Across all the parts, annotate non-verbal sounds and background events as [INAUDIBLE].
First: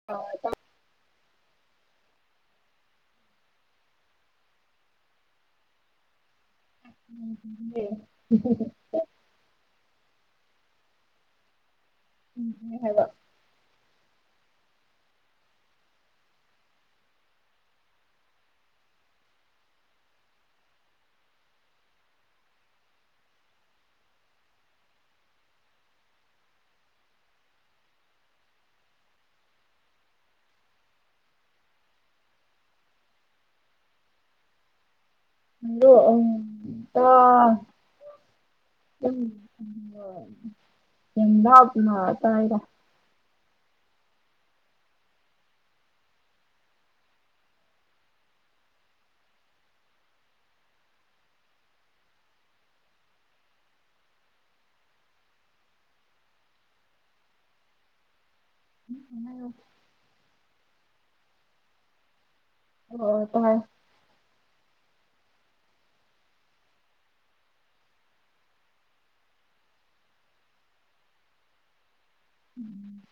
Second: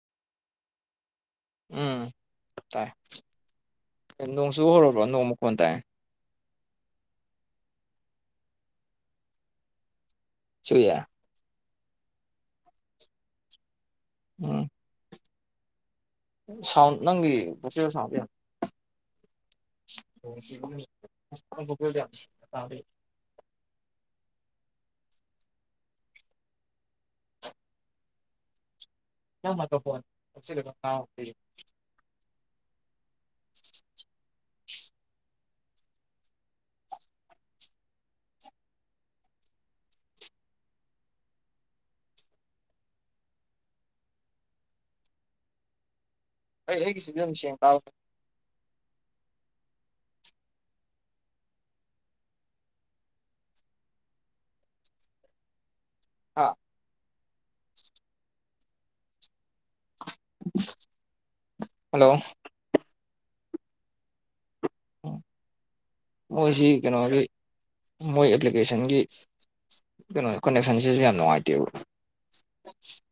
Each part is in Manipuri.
[UNINTELLIGIBLE] [INAUDIBLE] ꯎꯝ ꯇꯥꯏ ꯅꯣꯡ ꯆꯨ ꯍꯧꯔꯕꯣ ꯅꯣꯡ ꯃꯈꯣꯟ ꯇꯥꯏ [UNINTELLIGIBLE] ꯆꯨꯏꯌꯦ ꯎꯝ [UNINTELLIGIBLE] ꯍꯥꯏꯕ ꯎꯝ ꯁꯥꯎꯟ ꯅꯪꯒꯤ ꯄꯣꯠꯆꯦꯟ ꯁꯥꯎꯟ ꯌꯥꯝ ꯅꯣꯡ ꯆꯨꯕꯅꯤꯅ ꯅꯪꯒꯤ ꯚꯣꯀꯦꯜꯗꯣ ꯌꯥꯝ ꯊꯤꯅ ꯇꯥꯗꯦ ꯅꯪ ꯃꯥꯏꯀ꯭ꯔꯥꯐꯣꯟ ꯍꯥꯞꯆꯤꯜꯂꯒ ꯇꯥꯎ [UNINTELLIGIBLE] [INAUDIBLE] ꯍꯜꯂꯣ ꯎꯝ ꯇꯥ [UNINTELLIGIBLE] ꯌꯥꯝ ꯂꯥꯞꯅ ꯇꯥꯏꯌꯦꯗ ꯑꯩ ꯑꯩꯒꯤ ꯁꯤꯗꯅ ꯁꯦꯡ ꯇꯥꯕ ꯑꯥ ꯑꯝ ꯍꯜꯂꯣ ꯑꯣ ꯇ ꯥꯏ ꯎꯝ ꯃꯣꯏꯁꯤ ꯀꯩꯅꯣꯒꯤ ꯃꯣꯏ ꯑꯦꯄ꯭ꯂꯤꯀꯦꯁꯟꯒꯤ ꯀꯩꯅꯣ ꯀꯅꯦꯛꯁꯟꯁꯤꯁꯨ ꯌꯥꯝ ꯅꯨꯡꯉꯥꯏꯇꯦꯕ ꯎꯝ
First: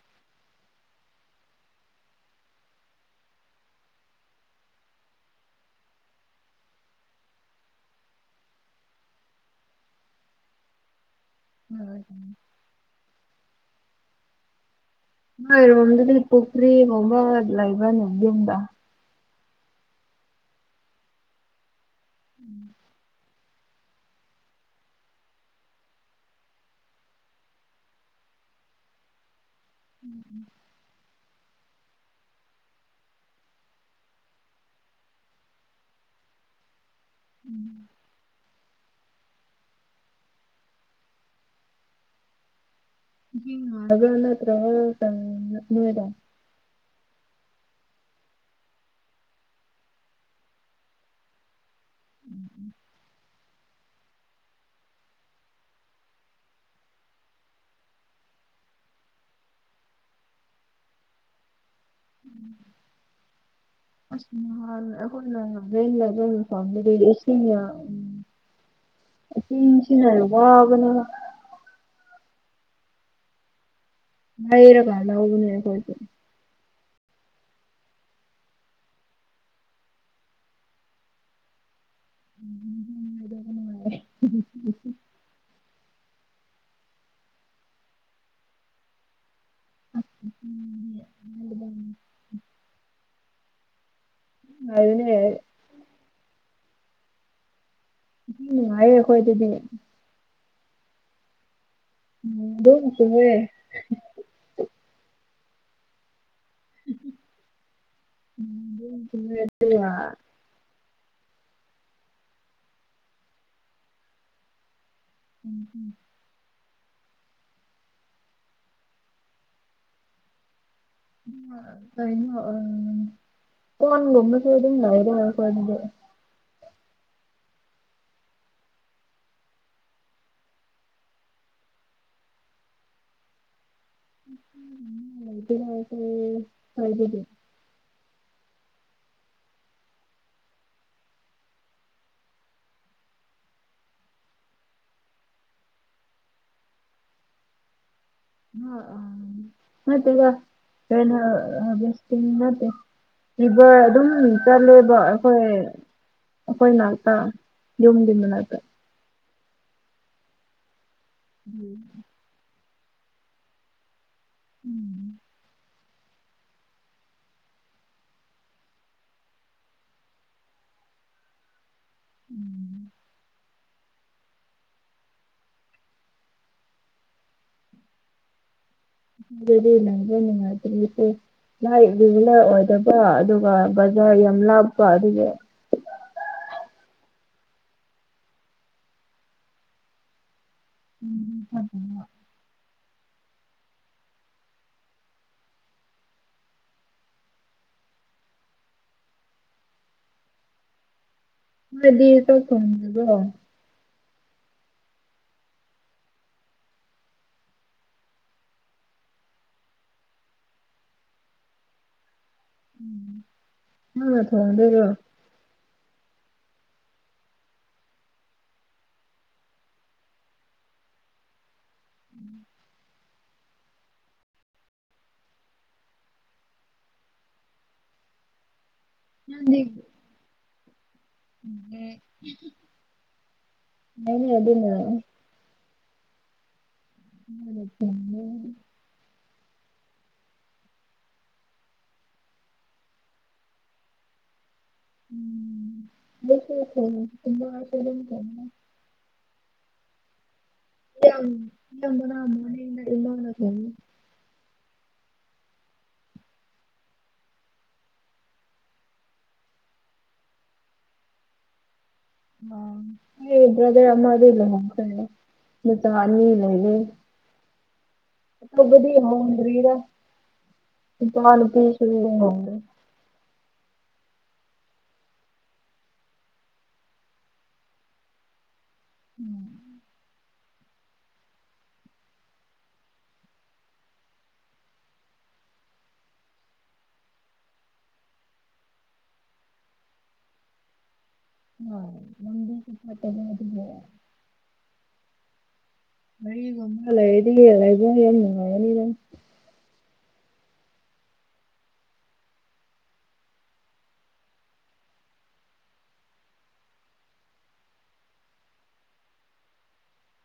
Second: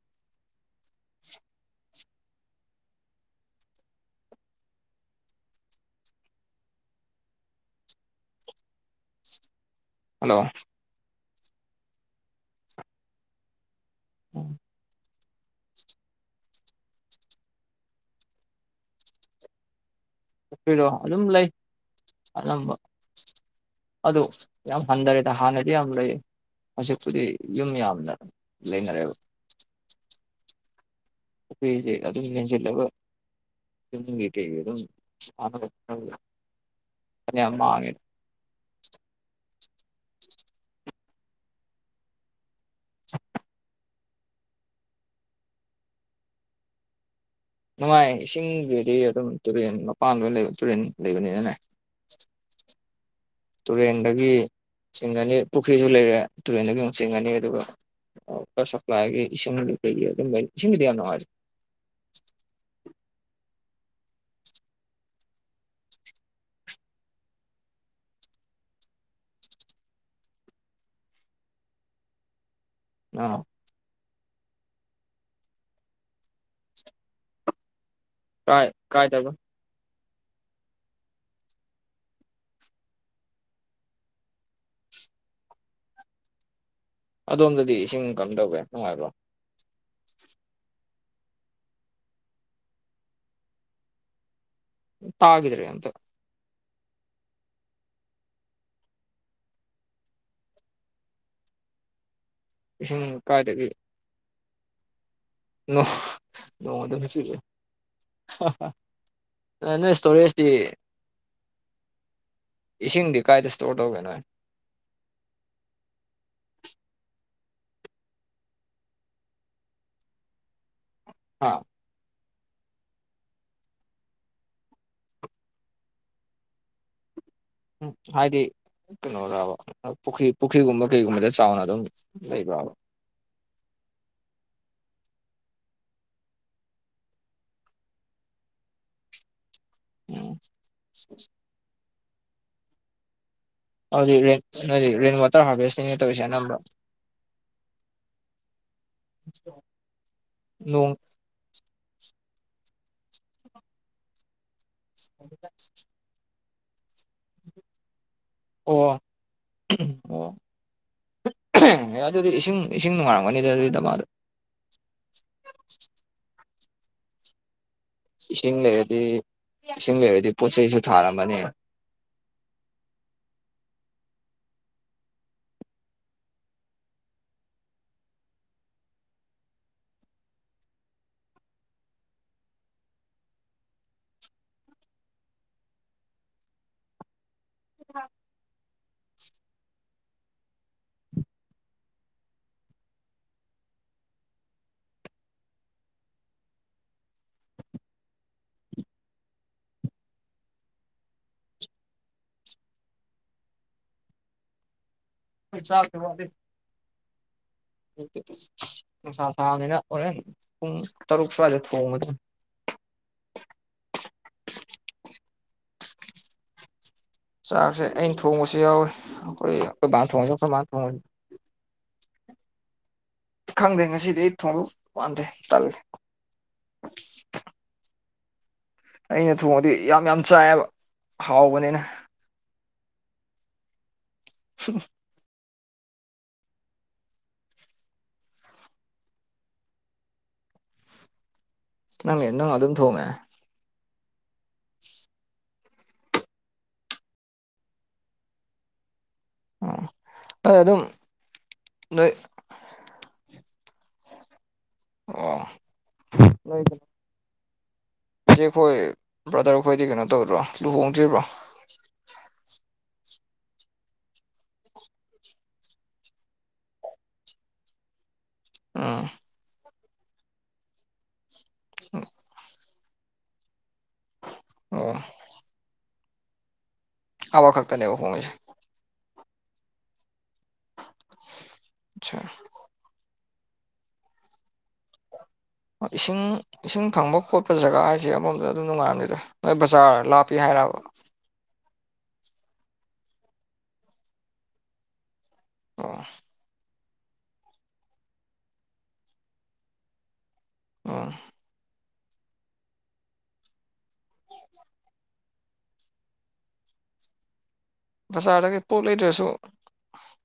ꯍꯜꯂꯣ [UNINTELLIGIBLE] ꯎꯝ ꯑꯣꯏ ꯔꯣꯅꯥꯜꯗꯣꯒꯤ ꯄꯨꯈ꯭ꯔꯤ ꯐꯧꯕ ꯂꯩꯕ ꯂꯩꯕ꯭ꯔꯣ ꯌꯨꯝꯗ ꯄꯨꯈ꯭ꯔꯤꯗꯣ ꯑꯗꯨꯝ ꯂꯩ ꯑꯅꯝꯕ ꯑꯗꯨ ꯌꯥꯝ ꯍꯟꯊꯔꯦꯗ ꯍꯥꯟꯅꯗꯤ ꯌꯥꯝ ꯂꯩ ꯍꯧꯖꯤꯛꯄꯨꯗꯤ ꯌꯨꯝ ꯌꯥꯝꯅ ꯂꯩꯅꯔꯦꯕ ꯎꯝ ꯄꯨꯈ꯭ꯔꯤꯁꯤ ꯑꯗꯨꯝ ꯃꯦꯟꯖꯤꯜꯂꯒ ꯌꯨꯝꯒꯤ ꯀꯩꯒꯤ ꯗꯨꯝ ꯁꯥꯕ ꯈꯜꯂꯤꯕ ꯐꯥꯅ ꯌꯥꯝ ꯃꯥꯡꯉꯦ [UNINTELLIGIBLE] ꯒ ꯅꯠꯇ꯭ꯔ [UNINTELLIGIBLE] ꯅꯦꯗ ꯅꯨꯡꯉꯥꯏ ꯏꯁꯤꯡꯒꯤꯗꯤ ꯑꯗꯨꯝ ꯇꯨꯔꯦꯜ ꯃꯄꯥꯟ ꯂꯣꯏ ꯂꯩꯕ ꯇꯨꯔꯦꯟ ꯂꯩꯕꯅꯤꯅꯅꯦ ꯇꯨꯔꯦꯟꯗꯒꯤ ꯆꯤꯡꯒꯅꯤ ꯄꯨꯈ꯭ꯔꯤꯁꯨ ꯂꯩꯔꯦ ꯇꯨꯔꯦꯟꯗꯒꯤ ꯑꯃꯨꯛ ꯆꯤꯡꯒꯅꯤ ꯑꯗꯨꯒ ꯋꯥꯇ꯭ꯔ ꯁꯄ꯭ꯂꯥꯏꯒꯤ ꯏꯁꯤꯡꯗꯤ ꯂꯩ ꯑꯗꯨꯝ ꯂꯩ ꯏꯁꯤꯡꯕꯨꯗꯤ ꯌꯥꯝ ꯅꯨꯡꯉꯥꯏꯗ ꯎꯝ [UNINTELLIGIBLE] ꯏꯁꯤꯡꯅ ꯑꯝ ꯏꯁꯤꯡꯁꯤꯅ ꯋꯥꯕꯅꯦꯕ ꯑꯥ ꯂꯩꯔꯒ ꯂꯧꯕꯅꯦ ꯑꯈꯣꯏꯁꯨ ꯀꯥꯏ ꯀꯥꯏ ꯗꯕ [UNINTELLIGIBLE] ꯑꯗꯣꯝꯗꯗꯤ ꯏꯁꯤꯡ ꯀꯝ ꯗꯧꯒꯦ ꯅꯨꯡꯉꯥꯏꯕ꯭ꯔꯣ [UNINTELLIGIBLE] ꯇꯥꯒꯤꯗ꯭ꯔꯦ ꯑꯃꯇ ꯏꯁꯤꯡ ꯅꯨꯡꯉꯥꯏꯌꯦ ꯑꯩꯈꯣꯏꯒꯤꯗꯤ ꯎꯝ ꯏꯁꯤꯡ ꯀꯥꯏꯗꯒꯤ ꯅꯣꯡ ꯅꯣꯡ ꯑꯗꯨꯝ ꯆꯨꯍꯦ ꯍꯥ ꯍꯥ ꯅꯣꯡ ꯑꯗꯨꯝ ꯆꯨꯋꯦ ꯑꯗꯨꯒ ꯅꯣꯏ ꯏꯁꯇꯣꯔꯦꯖ ꯇꯤ ꯏꯁꯤꯡꯗꯤ ꯀꯥꯏꯗ ꯏꯁꯇꯣꯔ ꯇꯧꯒꯦ ꯅꯣꯏ ꯎꯝ ꯎꯝ ꯍꯥ ꯀꯥꯏꯩꯅ ꯑꯥ ꯀꯣꯟꯒꯨꯝꯕꯁꯨ ꯑꯗꯨꯝ ꯇꯧꯕ ꯑꯩꯈꯣꯏ ꯑꯗꯨꯒ ꯎꯝ ꯍꯥꯏꯗꯤ ꯀꯩꯅꯣꯗꯕ ꯄꯨꯈ꯭ꯔꯤ ꯄꯨꯈ꯭ꯔꯤꯒꯨꯝꯕ ꯀꯩꯒꯨꯝꯕꯗ ꯆꯥꯎꯅ ꯑꯗꯨꯝ ꯂꯩꯕ꯭ꯔꯕꯥ [UNINTELLIGIBLE] ꯍꯥꯏꯕꯗꯤ ꯎꯝ ꯑꯗꯨꯗꯤ ꯅꯣꯏꯗꯤ ꯔꯦꯟ ꯋꯥꯇꯔ ꯍꯥꯔꯚꯦꯁꯇꯤꯡꯅ ꯇꯧꯔꯤꯁꯦ ꯑꯅꯝꯕ ꯉꯥ ꯑ ꯅꯠꯇꯦꯗ ꯅꯣꯡ [UNINTELLIGIBLE] ꯑꯥ ꯕꯦꯁꯇꯤꯡ ꯅꯠꯇꯦ ꯂꯦꯕ꯭ꯔ ꯑꯗꯨꯝ ꯆꯠꯂꯦꯕ ꯑꯩꯈꯣꯏ ꯑꯩꯈꯣꯏ ꯅꯥꯥꯛꯇ ꯌꯨꯝꯗꯨꯏ ꯃꯅꯥꯛꯇꯥ ꯑꯣ ꯑꯣ ꯎꯝ ꯑꯗꯨ ꯏꯁꯤꯡ ꯏꯁꯤꯡ ꯅꯨꯡꯉꯥꯏꯔꯝꯒꯅꯤꯗ ꯑꯗꯨꯗꯤ ꯗꯃꯥꯗ ꯎꯝ꯫ ꯏꯁꯤꯡ ꯂꯩꯔꯗꯤ ꯏꯁꯤꯡ ꯂꯩꯔꯗꯤ ꯄꯣꯠ ꯆꯩꯁꯨ ꯊꯥꯔꯝꯃꯅꯤ꯫ ꯎꯝ꯫ ꯑꯗꯨꯗꯤ ꯅꯪꯁꯨ ꯅꯨꯡꯉꯥꯏꯇ꯭ꯔꯦꯁꯦ ꯫ ꯂꯥꯏ ꯔꯤꯒꯤꯅ ꯑꯣꯏꯗꯕ ꯑꯗꯨꯒ ꯕꯖꯥꯔ ꯌꯥꯝ ꯂꯥꯞꯄ ꯑꯗꯨꯒꯤ [UNINTELLIGIBLE] ꯎꯝ [UNINTELLIGIBLE] ꯅꫭꯏꯗꯤ ꯆꯥꯛ ꯊꫭꯡꯗꯕ꯭ꯔꫭ ꯫ ꯈꫭꯏ ꯆꯥꯛꯀꯤ ꯋꯥꯗꯤ ꯂꯩꯇꯦꯗ꯫ ꯅꯨꯡꯁꯥ ꯁꯥꯥꯕꯅꯤꯅ ꯍꯣꯔꯦꯟ ꯄꯨꯡ ꯇꯔꯨꯛ ꯁ꯭ꯋꯥꯏꯗ ꯊꯣꯡꯉꯥꯗꯨꯝ ꯎꯝ꯫ ꯅꯪꯅ ꯊꯣꯡꯗꯨꯏꯔꫭ ꯆꯥꯛꯁꯦ ꯑꯩꯅ ꯊꯣꯡꯕꯁꯨ ꯌꯥꯎꯏ ꯑꯩꯈꯣꯏ ꯀꯣꯏꯕꯥꯅ ꯊꯣꯡꯉꯁꯨ ꯑꯩꯈꫭꯏ ꯃꯥꯅ ꯊꯣꯡ ꯈꯪꯗꯦ ꯉꯁꯤꯗꯤ ꯑꯩ ꯊꯣꯡꯗꯧ ꯃꯥꯟꯗꯦ ꯇꯜꯂꯤ꯫ ꯑꯩꯅ ꯅꯪꯗꯤ ꯊꯣꯡꯉꯗꯤ ꯌꯥꯝ ꯌꯥꯝ ꯆꯥꯏꯌꯦꯕ ꯍꯥꯎꯕꯅꯤꯅ [UNINTELLIGIBLE] ꯑꯗꯨꯅ [UNINTELLIGIBLE] ꯅꯪꯅꯦ ꯅꯪꯅ ꯑꯗꯨꯝ ꯊꯣꯡꯉꯦ꯫ [UNINTELLIGIBLE] ꯑꫭ ꯑꯩ ꯑꯗꯨꯝ ꯌꯥꯝ ꯌꯥꯝ ꯅꯣꯏ [UNINTELLIGIBLE] ꯏꯃꯥꯅ ꯊꫭꯡꯕꯅꯦ꯫ ꯑꯣ [UNINTELLIGIBLE] ꯆꯤꯆꯦ ꯈꯣꯏ ꯕ꯭ꯔꯗꯔꯈꯣꯏꯗꯤ ꯀꯩꯅꯣ ꯇꯧꯗ꯭ꯔꯣ ꯂꯨꯍꯣꯡꯗ꯭ꯔꯤꯕ꯭ꯔꯣ꯫ ꯑꯃ ꯑꯩ ꯕ꯭ꯔꯗꯔ ꯑꯃꯗꯤ ꯂꯨꯍꫭꯡ ꯈꯔꯦ ꯃꯆꯥ ꯑꯅꯤ ꯂꯩꯔꯦ꯫ ꯑꯆꯧꯕꯗꯤ ꯎꯝ ꯍꫭꯡꯗ꯭ꯔꯤꯗ [UNINTELLIGIBLE] ꯁꯨ ꯂꯨꯍꫭꯡꯗ꯭ꯔꯤ꯫ ꯑꯣ ꯑꯃ ꯈꯛꯇꯅꯦꯕ ꯍꯣꯡꯉꯤꯁꯦ꯫ ꯎꯝ꯫ ꯑꯥꯠꯆ ꯏꯁꯤꯡ ꯏꯁꯤꯡ ꯐꯪꯕ ꯈꯣꯠꯄ ꯖꯒꯥ ꯍꯥꯏꯁꯦ ꯑꯃꯔꫭꯝꯗ ꯑꯗꯨꯝ ꯅꯨꯡꯉꯥꯏꯔꯝꯅꯤꯗ ꯃꫭꯏ ꯕꯖꯥꯔ ꯂꯥꯞꯄꯤ ꯍꯥꯏꯔꯕ ꯍꯣꯏ ꯂꯥꯝꯕꯤꯁꯨ ꯐꯠꯇꯕ ꯑꯗꯨꯒꯤ ꯑꯣ ꯒꯔꯤꯒꯨꯝꯕ ꯂꯩꯔꯗꯤ ꯂꯩꯕ ꯌꯥꯝ ꯅꯨꯡꯉꯥꯏꯔꯅꯤꯗꯥ ꯑꯣ ꯕꯖꯥꯔꯗꯒ ꯄꯣꯠ ꯂꯩꯗ꯭ꯔꯁꯨ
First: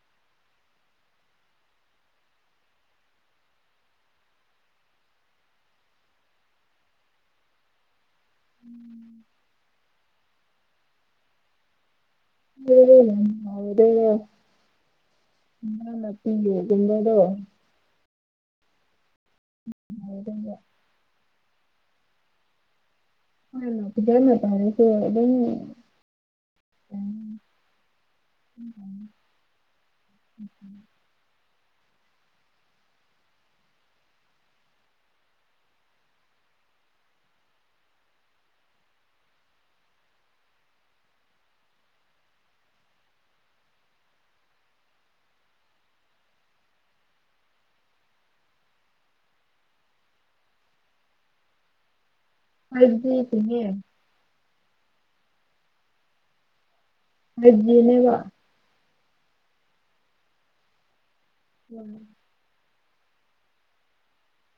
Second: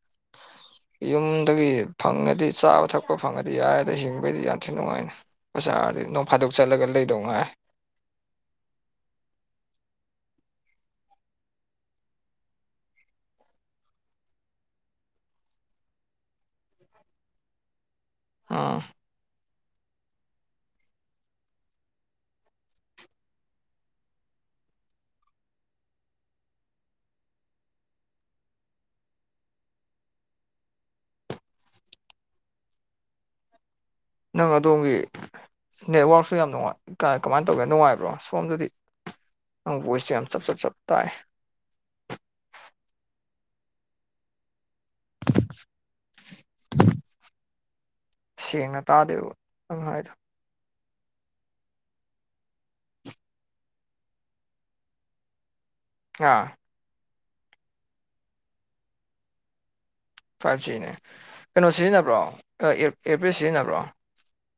[INAUDIBLE] ꯌꯨꯝꯗꯒꯤ ꯐꯪꯉꯗꯤ ꯆꯥꯕ ꯊꯛꯄ ꯐꯪꯉꯗꯤ ꯌꯥꯔꯗꯥ ꯍꯤꯡꯕꯩꯗꯤ ꯌꯥꯝ ꯊꯤꯅ ꯅꯨꯡꯉꯥꯏꯅ ꯕꯖꯥꯔꯗꯤ ꯅꯣꯡ ꯐꯥꯗꯣꯛ ꯆꯠꯂꯒ ꯂꯩꯗꯧ ꯉꯥꯏ꯫ ꯎꯝ꯫ [UNINTELLIGIBLE] [UNINTELLIGIBLE] ꯑꯥ [UNINTELLIGIBLE] [UNINTELLIGIBLE] [UNINTELLIGIBLE] [INAUDIBLE] ꯅꯪ ꯑꯗꯣꯝꯒꯤ ꯅꯦꯠꯋꯥꯔꯛꯁꯨ ꯌꯥꯝ ꯅꯨꯉꯥꯏ ꯀꯃꯥꯏꯅ ꯇꯧꯒꯦ ꯅꯨꯡꯉꯥꯏꯕ꯭ꯔꯣ ꯁꯣꯝꯗꯗꯤ ꯅꯪ ꯚꯣꯏꯁꯁꯦ ꯌꯥꯝ ꯆꯞ ꯆꯞ ꯆꯞ ꯇꯥꯏ [UNINTELLIGIBLE] ꯁꯦꯡꯅ ꯇꯥꯗꯦꯕ ꯅꯪ ꯍꯥꯏꯗ‌ꯣ ꯑꯩꯕꯨꯗꯤ ꯁ‌ꯦꯡꯉ‌ꯦ ꯍꯥ ꯐꯥꯏꯞ ꯖꯤꯅ‌ꯦꯕ ꯐꯥꯏꯚ ꯖꯤꯅꯦ ꯀꯩꯅꯣ ꯁꯤꯖꯤꯟꯅꯕ꯭ꯔꯣ ꯑꯦꯔꯄꯤꯁ ꯁꯤꯖꯤꯟꯅꯕ꯭ꯔꯣ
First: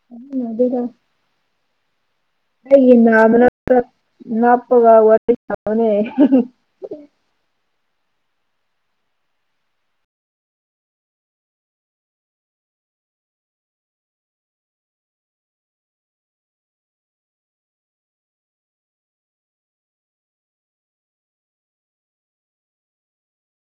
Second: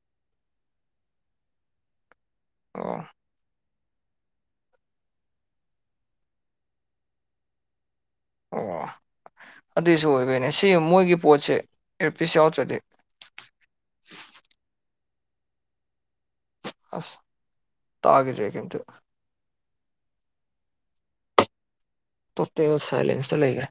ꯁꯤꯖꯤꯟꯅꯗ‌ꯦꯗ ꯑꯩ ꯑꯣ ꯅꯥꯃꯅ ꯅꯞꯄꯒ ꯋꯥꯔꯤꯁꯥꯕꯅ‌ꯦ ꯑꯣ ꯑꯗꯨꯏꯁꯨ ꯑꯣꯏꯕꯩꯅꯦ ꯁꯤ ꯃꯣꯏꯒꯤ ꯄꯣꯠꯁꯦ ꯑꯦꯔꯄꯤꯁ ꯌꯥꯎꯗ꯭ꯔꯗꯤ ꯑꯁ ꯇꯥꯒꯤꯗ꯭ꯔꯦ ꯀꯩꯝꯇ ꯇꯣꯇ‌ꯦꯜ ꯁꯥꯏꯂꯦꯟꯁ ꯇ ꯂꯩꯒ꯭ꯔ‌ꯦ